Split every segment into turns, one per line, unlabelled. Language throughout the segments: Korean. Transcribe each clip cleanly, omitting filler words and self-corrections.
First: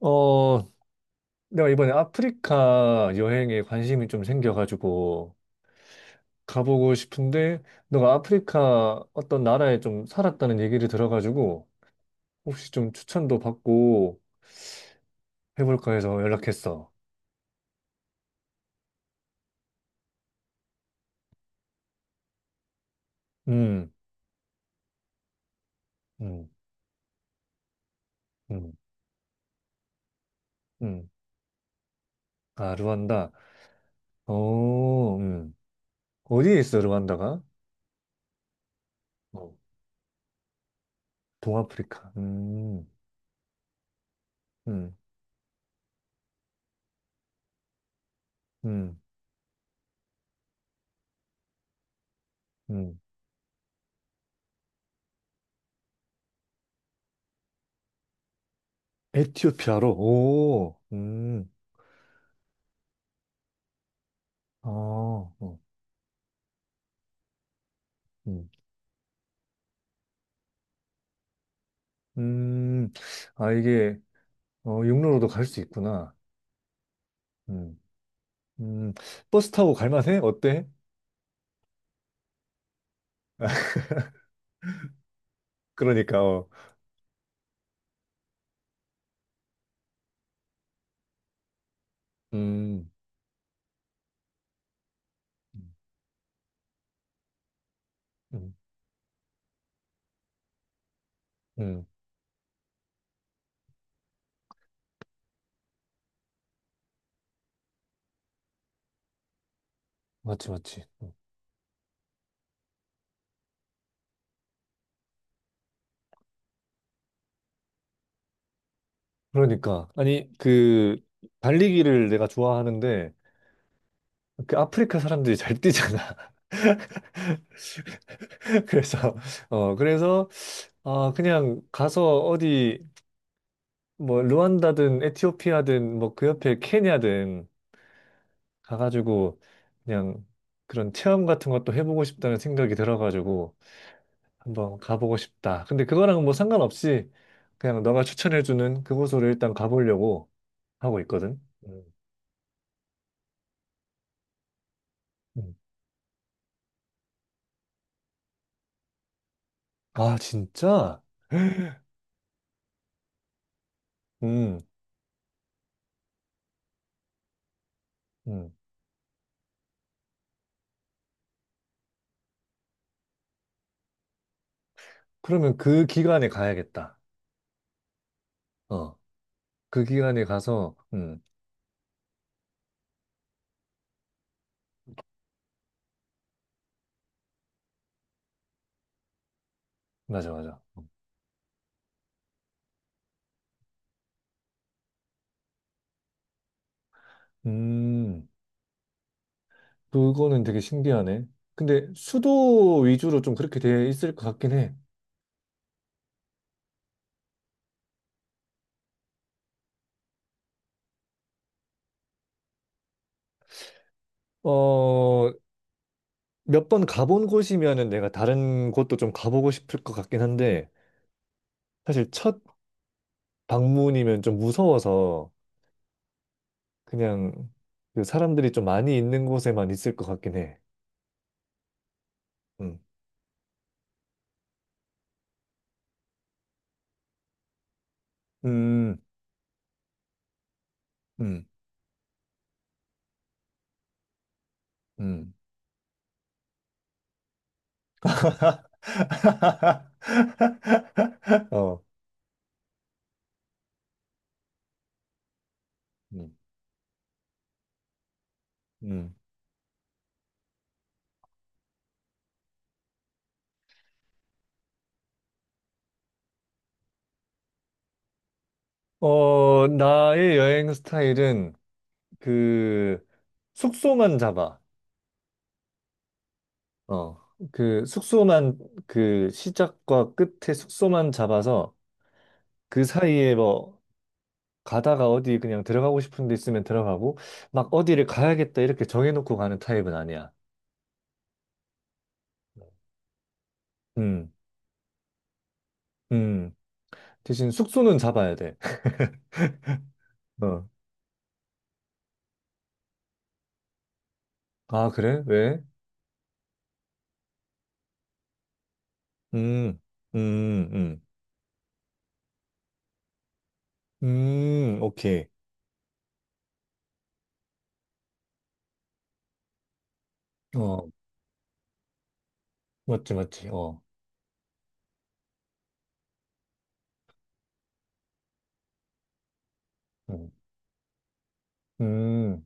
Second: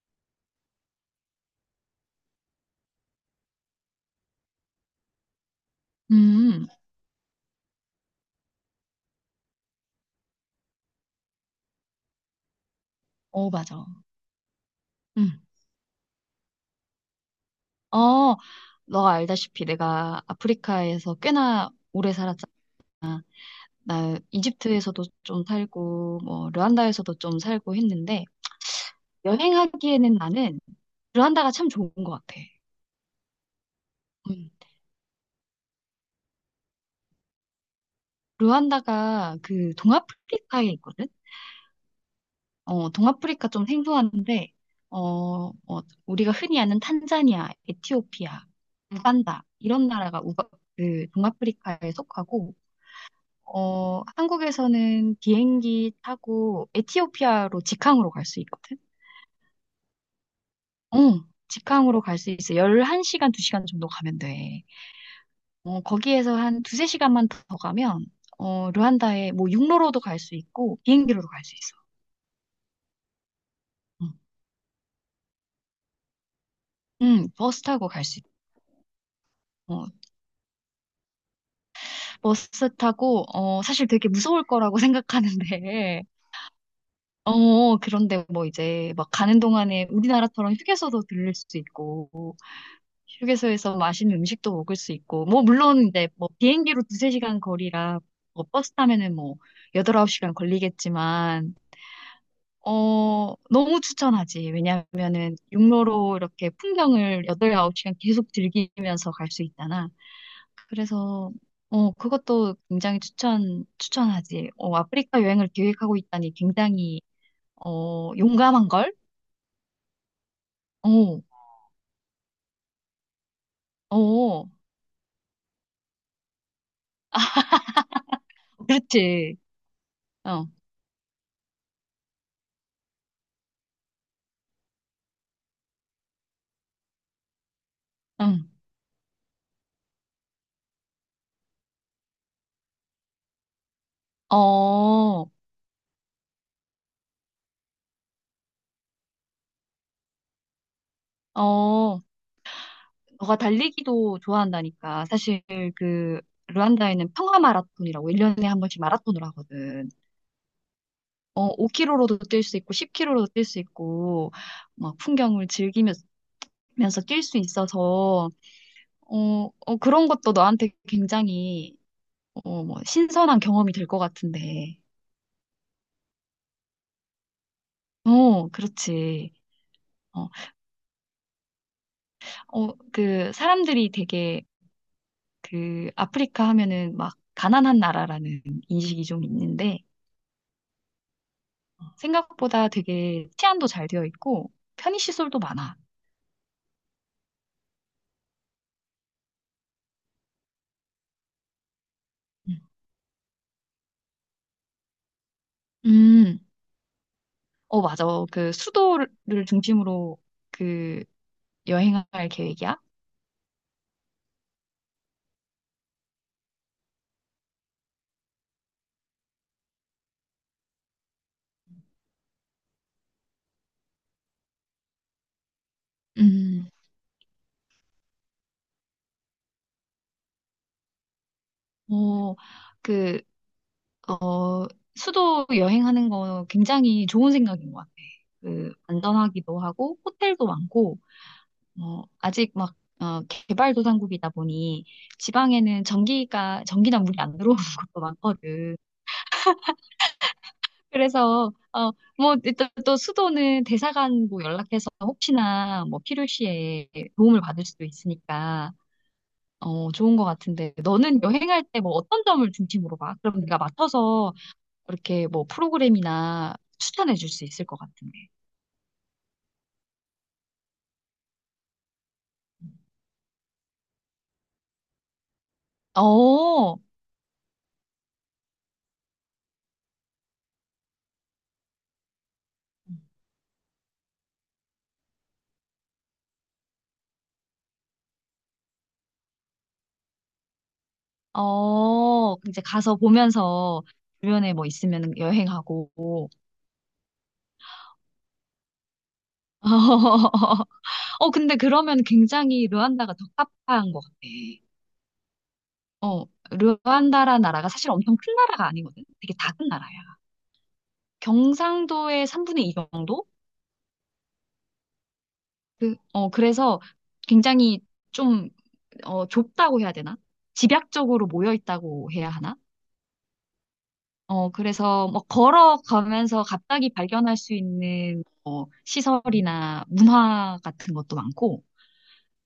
어, 내가 이번에 아프리카 여행에 관심이 좀 생겨가지고
음,
가보고 싶은데, 너가 아프리카 어떤 나라에 좀 살았다는 얘기를 들어가지고, 혹시 좀 추천도
맞아.
받고
음.
해볼까 해서 연락했어.
어, 너가 알다시피 내가 아프리카에서 꽤나 오래 살았잖아.
음,
나 이집트에서도 좀 살고,
음,
뭐, 르완다에서도 좀 살고 했는데,
음,
여행하기에는 나는
음.
르완다가 참 좋은 것 같아.
아, 루안다.
음.
어, 어디에 있어, 루안다가?
르완다가
어,
그 동아프리카에 있거든?
동아프리카.
동아프리카 좀 생소한데,
음,
어, 어, 우리가 흔히 아는 탄자니아, 에티오피아,
음,
우간다, 이런 나라가 그 동아프리카에 속하고,
음.
한국에서는 비행기 타고 에티오피아로 직항으로 갈 수 있거든?
에티오피아로? 오,
응, 직항으로 갈 수 있어. 11시간, 2시간 정도 가면 돼.
어, 어.
거기에서 한 두세 시간만 더 가면,
음.
르완다에 뭐 육로로도 갈 수 있고, 비행기로도 갈 수 있어.
음, 아, 이게,
응,
어, 육로로도 갈 수 있구나.
응, 버스
음,
타고 갈 수 있어.
음, 버스 타고
어,
갈만해? 어때?
버스 타고, 사실 되게 무서울 거라고 생각하는데,
그러니까, 어.
그런데 뭐 이제 막 가는 동안에 우리나라처럼 휴게소도 들릴 수 있고,
음,
휴게소에서 맛있는 음식도 먹을 수 있고, 뭐, 물론 이제 뭐 비행기로 두세 시간 거리라, 뭐
음,
버스 타면은 뭐 여덟, 아홉 시간 걸리겠지만,
음,
너무 추천하지. 왜냐면은 육로로 이렇게 풍경을 여덟, 아홉 시간 계속 즐기면서 갈 수 있잖아.
맞지, 맞지. 어.
그래서, 그것도 굉장히 추천하지. 아프리카 여행을 계획하고 있다니 굉장히, 용감한 걸?
그러니까. 아니, 그,
어,
달리기를 내가 좋아하는데,
어,
그 아프리카 사람들이 잘 뛰잖아. 그래서,
그렇지.
어, 그래서,
어,
아, 그냥 가서 어디, 뭐, 르완다든, 에티오피아든, 뭐, 그 옆에 케냐든,
응.
가가지고 그냥 그런 체험 같은 것도 해보고 싶다는 생각이 들어가지고 한번 가보고
어,
싶다. 근데 그거랑 뭐 상관없이 그냥 너가 추천해주는 그곳으로 일단 가보려고 하고 있거든. 음.
어. 너가 달리기도 좋아한다니까. 사실
음.
그 르완다에는 평화 마라톤이라고 1년에 한 번씩 마라톤을 하거든.
아, 진짜?
5km로도 뛸 수 있고 10km로도 뛸 수 있고
음,
막 풍경을 즐기면서 뛸 수 있어서
음.
그런 것도 너한테 굉장히 뭐 신선한 경험이 될 것 같은데.
그러면 그 기간에 가야겠다. 어,
그렇지.
그 기간에
어,
가서,
그 사람들이 되게 그 아프리카 하면은 막 가난한 나라라는 인식이 좀 있는데
맞아, 맞아.
생각보다 되게 치안도 잘 되어 있고 편의시설도 많아.
음, 그거는 되게 신기하네. 근데
음.
수도 위주로 좀 그렇게 돼 있을 것 같긴 해.
음, 맞아. 그 수도를 중심으로 그 여행할 계획이야.
어, 몇 번 가본 곳이면은 내가 다른 곳도 좀 가보고 싶을 것 같긴 한데 사실 첫 방문이면 좀 무서워서
음,
그냥 그 사람들이 좀 많이 있는 곳에만 있을 것 같긴 해.
어,
음,
그, 어, 수도 여행하는 거 굉장히 좋은 생각인 것 같아. 그,
음,
안전하기도 하고, 호텔도 많고,
음,
아직 막, 개발도상국이다 보니,
음.
지방에는 전기나 물이 안 들어오는 곳도 많거든. 그래서
어,
뭐 일단 또 수도는 대사관 뭐 연락해서 혹시나 뭐
음,
필요시에 도움을 받을 수도 있으니까
음.
좋은 것 같은데 너는 여행할 때 뭐 어떤 점을 중심으로 봐? 그럼 네가 맡아서 이렇게 뭐 프로그램이나 추천해 줄 수 있을 것 같은데.
어, 나의 여행 스타일은 그 숙소만 잡아.
어,
어, 그 숙소만 그 시작과 끝에 숙소만 잡아서 그 사이에 뭐 가다가 어디 그냥 들어가고 싶은 데 있으면 들어가고, 막 어디를 가야겠다 이렇게 정해놓고 가는 타입은 아니야.
이제 가서 보면서
음,
주변에 뭐 있으면 여행하고.
음. 대신 숙소는 잡아야 돼. 어.
근데 그러면 굉장히 르완다가 적합한 것 같아.
아, 그래? 왜?
어, 르완다라는 나라가 사실 엄청 큰 나라가 아니거든. 되게 작은
음,
나라야.
음, 음.
경상도의 3분의 2 정도?
오케이.
그래서 굉장히 좀, 좁다고 해야 되나?
어,
집약적으로 모여 있다고 해야 하나?
맞지, 맞지. 어.
그래서 뭐 걸어가면서 갑자기 발견할 수 있는 시설이나
음,
문화 같은 것도 많고,
음,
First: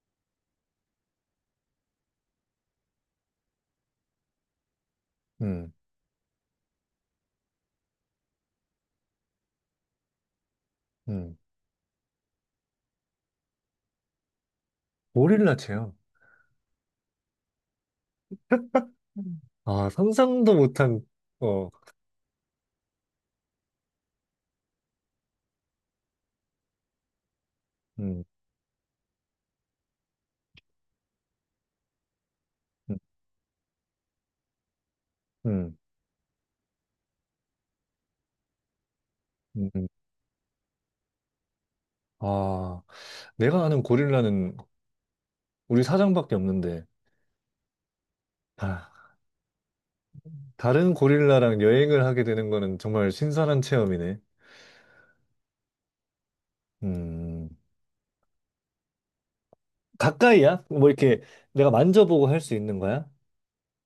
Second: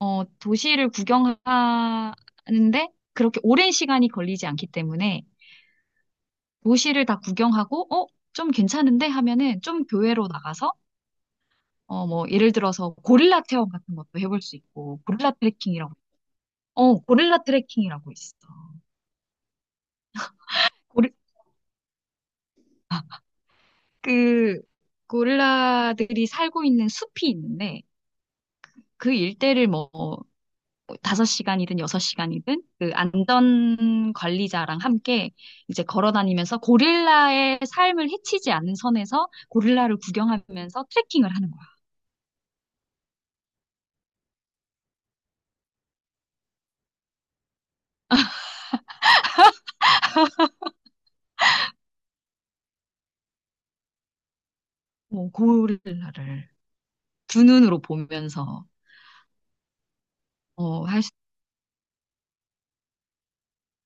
도시를 구경하는데 그렇게 오랜 시간이 걸리지 않기 때문에
음.
도시를 다 구경하고, 좀 괜찮은데 하면은 좀 교외로 나가서,
음.
뭐, 예를 들어서 고릴라 체험 같은 것도 해볼 수 있고,
고릴라 체험.
고릴라 트레킹이라고 있어.
음. 아, 상상도 못한,
고리,
어,
아, 그, 고릴라들이 살고 있는 숲이 있는데,
음,
그 일대를 뭐, 5시간이든 6시간이든 그
음,
안전 관리자랑 함께
음,
이제 걸어 다니면서 고릴라의 삶을 해치지 않는 선에서
음.
고릴라를 구경하면서 트레킹을 하는 거야.
아, 내가 아는 고릴라는 우리 사장밖에 없는데, 아. 다른 고릴라랑 여행을 하게 되는 거는 정말 신선한 체험이네.
뭐 고릴라를. 두
음,
눈으로 보면서
가까이야?
어,
뭐
할 수,
이렇게 내가 만져보고 할 수 있는 거야?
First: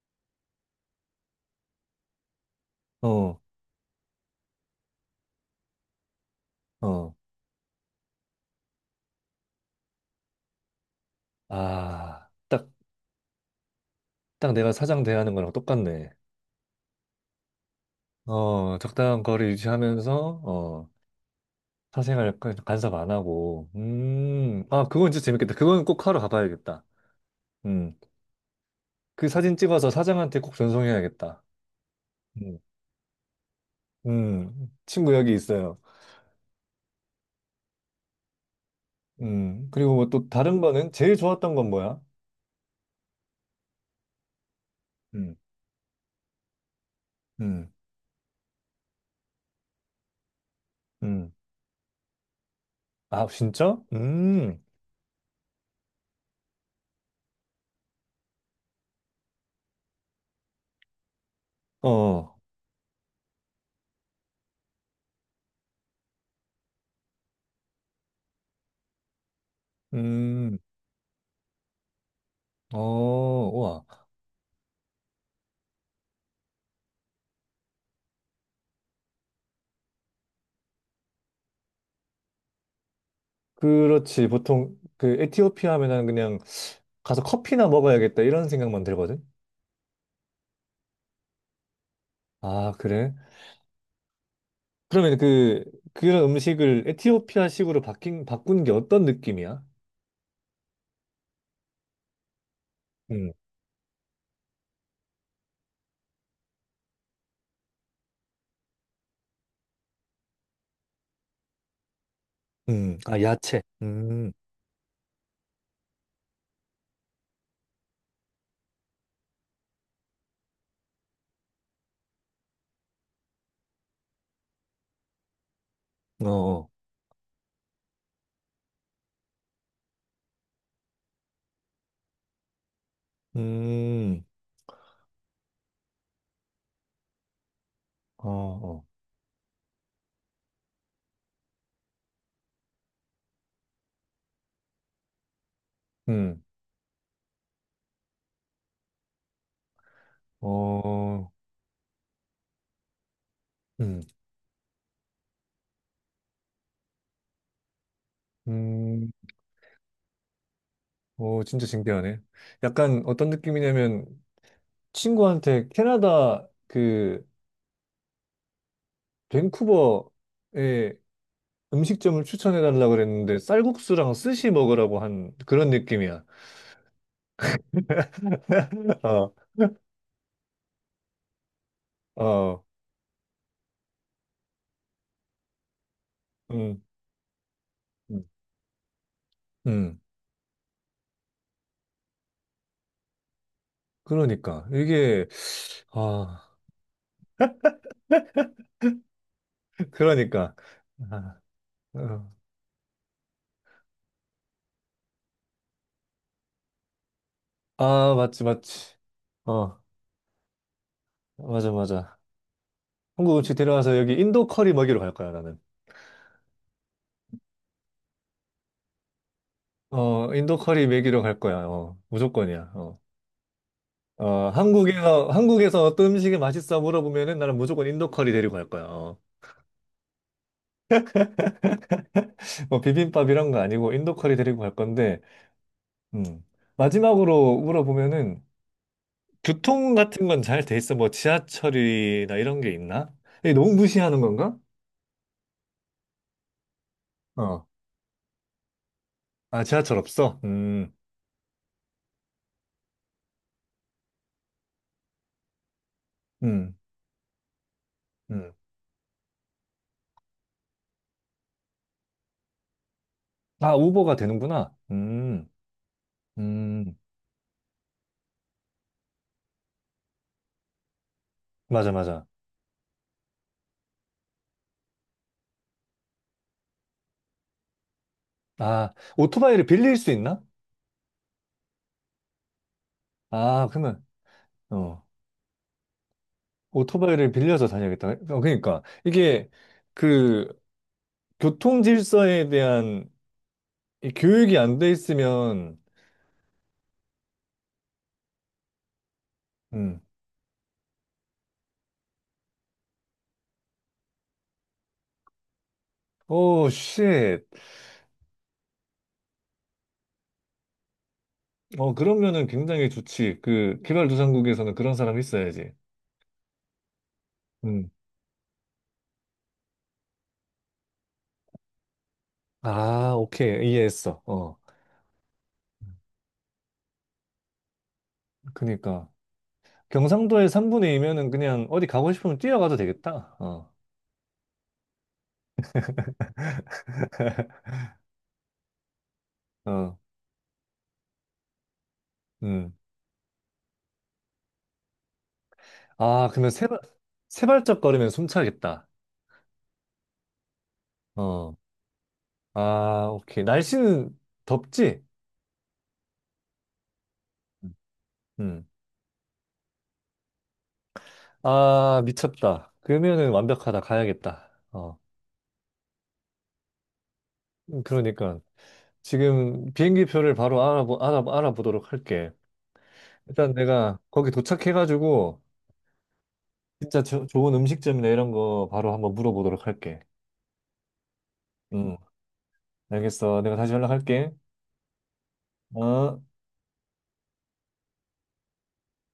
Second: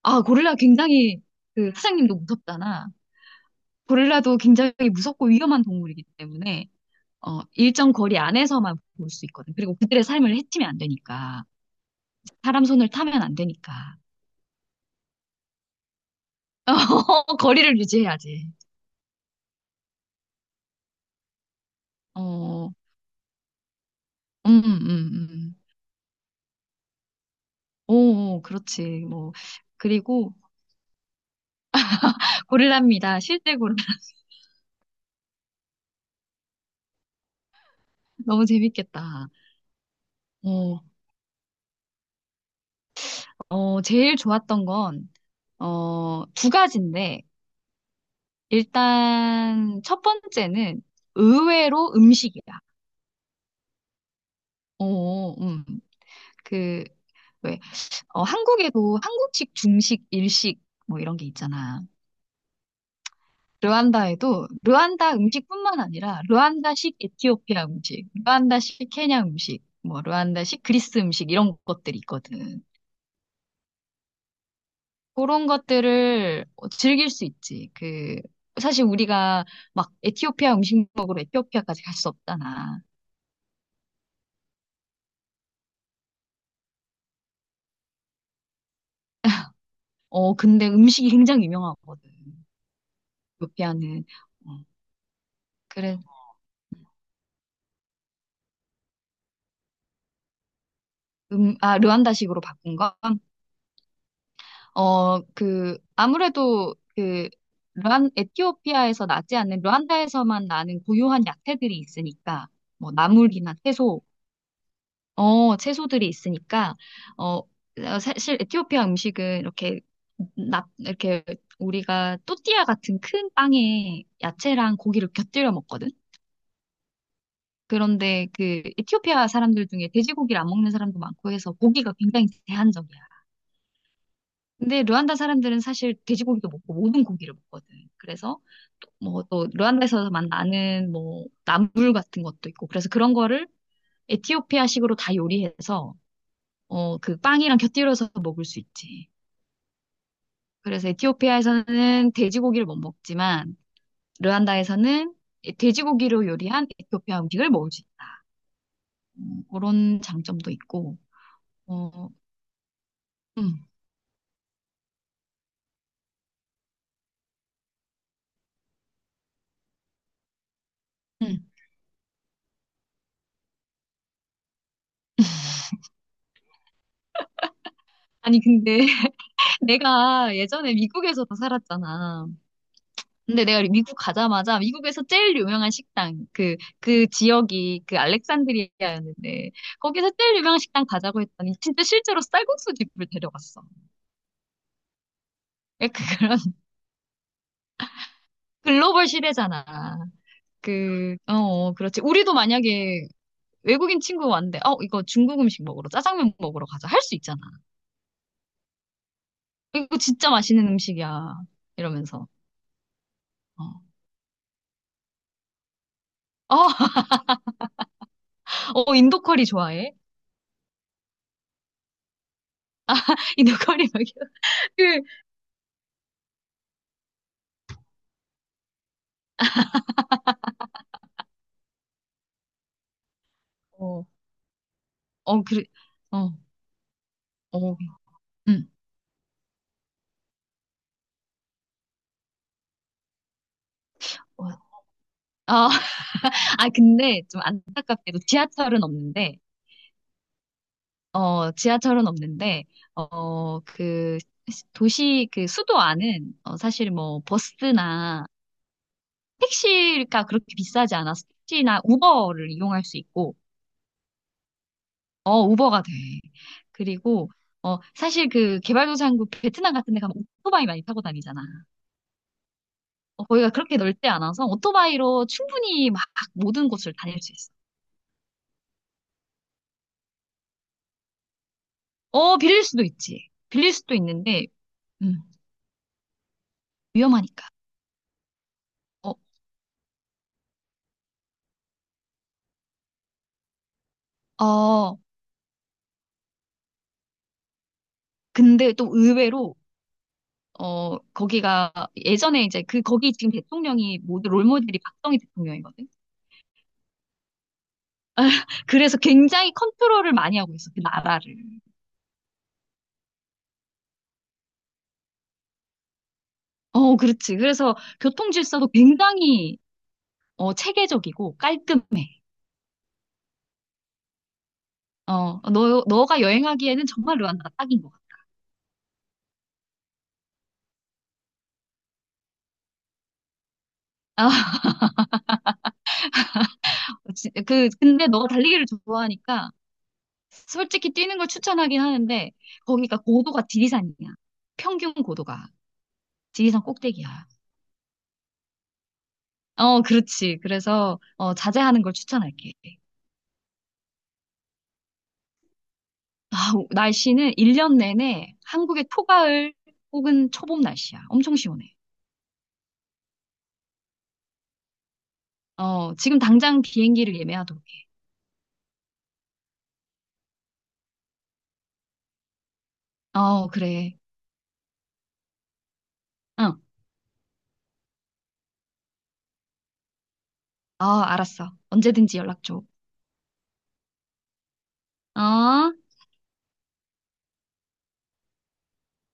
고릴라 굉장히 그 사장님도 무섭잖아.
어,
고릴라도 굉장히 무섭고 위험한 동물이기 때문에
어.
일정 거리 안에서만 볼 수 있거든. 그리고 그들의 삶을 해치면 안 되니까.
아,
사람
딱,
손을 타면 안 되니까.
딱 내가 사장 대하는 거랑 똑같네.
거리를 유지해야지.
어, 적당한 거리 유지하면서, 어, 사생활
어,
간섭 안 하고.
음,
아, 그건 진짜 재밌겠다.
음.
그건 꼭 하러 가봐야겠다.
오,
음,
오, 그렇지.
그
뭐.
사진 찍어서
그리고
사장한테 꼭 전송해야겠다. 음,
고릴라입니다. 실제 고릴라.
친구 여기 있어요.
너무 재밌겠다.
그리고 뭐 또 다른
어,
거는 제일 좋았던 건 뭐야?
제일 좋았던 건,
음,
두 가지인데,
음,
일단 첫 번째는
음.
의외로 음식이야.
아, 진짜?
어, 음, 그, 왜, 한국에도 한국식, 중식, 일식 뭐 이런 게 있잖아.
어,
르완다에도 르완다 음식뿐만 아니라 르완다식 에티오피아 음식, 르완다식 케냐 음식, 뭐
음,
르완다식 그리스 음식 이런 것들이 있거든.
어, 와.
그런 것들을 즐길 수 있지. 그 사실 우리가 막 에티오피아 음식 먹으러 에티오피아까지 갈 수 없잖아.
그렇지. 보통 그 에티오피아 하면은 그냥 가서 커피나 먹어야겠다 이런 생각만 들거든.
근데 음식이 굉장히 유명하거든.
아, 그래?
루피아는. 어,
그러면 그,
그래.
그런 음식을 에티오피아식으로 바꾼 게 어떤 느낌이야?
아, 르완다식으로 바꾼 건?
음,
그, 아무래도 그, 에티오피아에서 나지 않는 르완다에서만 나는 고유한 야채들이 있으니까, 뭐,
아,
나물이나
야채.
채소들이 있으니까, 어, 사실 에티오피아 음식은 이렇게, 이렇게 우리가 또띠아 같은 큰 빵에 야채랑 고기를 곁들여 먹거든.
어, 어.
그런데 그 에티오피아 사람들 중에 돼지고기를 안 먹는 사람도 많고 해서 고기가 굉장히 제한적이야.
음,
근데 르완다 사람들은 사실 돼지고기도 먹고 모든 고기를 먹거든.
어,
그래서
어.
뭐 또 르완다에서만 나는 뭐 나물 같은 것도 있고 그래서 그런 거를 에티오피아식으로 다 요리해서
음,
그 빵이랑 곁들여서 먹을 수 있지. 그래서
어,
에티오피아에서는 돼지고기를 못 먹지만
음,
르완다에서는 돼지고기로 요리한 에티오피아 음식을 먹을 수 있다.
음,
그런 장점도 있고.
오, 진짜
어,
신기하네. 약간 어떤
음.
느낌이냐면 친구한테 캐나다 그 밴쿠버의
응,
음식점을 추천해 달라고 그랬는데 쌀국수랑 스시 먹으라고 한 그런 느낌이야.
아니, 근데 내가 예전에 미국에서
어,
살았잖아.
어,
근데 내가 미국 가자마자 미국에서 제일 유명한 식당, 그,
음,
그 지역이 그
음,
알렉산드리아였는데,
음.
거기서 제일 유명한 식당 가자고 했더니 진짜 실제로 쌀국수 집을 데려갔어.
그러니까 이게 아,
그런 글로벌 시대잖아.
그러니까 아,
그렇지. 우리도
어.
만약에 외국인 친구 왔는데, 이거 중국 음식 먹으러, 짜장면 먹으러 가자. 할 수 있잖아.
아, 맞지, 맞지. 어,
이거 진짜 맛있는 음식이야.
맞아, 맞아.
이러면서.
한국 음식
어,
데려와서 여기 인도 커리 먹이러 갈 거야, 나는.
어, 인도 커리 좋아해?
어, 인도 커리 먹이러 갈 거야. 어, 무조건이야. 어.
이 너구리 막이
어,
그,
한국에서, 한국에서 어떤 음식이 맛있어 물어보면은 나는 무조건 인도 커리 데리고 갈 거야. 어. 뭐 비빔밥 이런 거 아니고
어,
인도 커리 데리고 갈 건데,
그래, 어,
음. 마지막으로
어,
물어보면은
응.
교통 같은 건 잘 돼 있어? 뭐 지하철이나 이런 게 있나? 이게 너무 무시하는
어,
건가?
아, 아, 근데 좀
어.
안타깝게도 지하철은 없는데,
아, 지하철 없어?
지하철은 없는데, 그, 도시, 그 수도 안은,
음,
사실 뭐, 버스나
음.
택시가 그렇게 비싸지 않아서 택시나 우버를 이용할 수 있고,
아, 우버가 되는구나.
우버가 돼.
음.
그리고, 사실 그 개발도상국 베트남 같은 데 가면 오토바이 많이 타고 다니잖아.
맞아, 맞아.
거기가 그렇게 넓지 않아서 오토바이로 충분히 막 모든 곳을 다닐 수 있어.
아, 오토바이를 빌릴 수 있나?
빌릴 수도 있지.
아,
빌릴 수도
그러면,
있는데,
어.
음,
오토바이를
위험하니까.
빌려서 다녀야겠다. 어, 그러니까
어,
이게 그 교통 질서에 대한 이 교육이 안 돼
어,
있으면
근데 또 의외로,
음.
거기가 예전에 이제 그, 거기 지금 대통령이 모두 롤모델이 박정희 대통령이거든.
오, 쉣.
그래서 굉장히 컨트롤을 많이 하고 있어, 그 나라를.
어, 그러면은 굉장히 좋지. 그 개발도상국에서는 그런 사람이 있어야지.
그렇지. 그래서
음.
교통 질서도 굉장히, 체계적이고 깔끔해.
아, 오케이. 이해했어. 어.
너가 여행하기에는 정말 르완다가 딱인 것 같아.
그러니까 경상도의 3분의 2면은 그냥 어디 가고 싶으면 뛰어가도 되겠다. 어.
근데 너가 달리기를 좋아하니까
어.
솔직히 뛰는 걸 추천하긴 하는데
음.
거기가 고도가 지리산이야. 평균 고도가.
아, 그러면
지리산
세 발,
꼭대기야.
세 발짝 걸으면 숨차겠다.
그렇지. 그래서
어.
자제하는 걸 추천할게.
아, 오케이. 날씨는 덥지?
아, 날씨는 1년 내내
음.
한국의 초가을 혹은 초봄 날씨야. 엄청 시원해.
아, 미쳤다. 그러면은 완벽하다. 가야겠다. 어,
지금 당장 비행기를 예매하도록
그러니까 지금 비행기 표를 바로 알아보도록 할게.
해. 어,
일단
그래.
내가 거기 도착해가지고
응.
진짜 좋은 음식점이나 이런 거 바로 한번 물어보도록 할게.
어, 알았어.
음,
언제든지 연락 줘.
알겠어. 내가 다시 연락할게.
어?
어?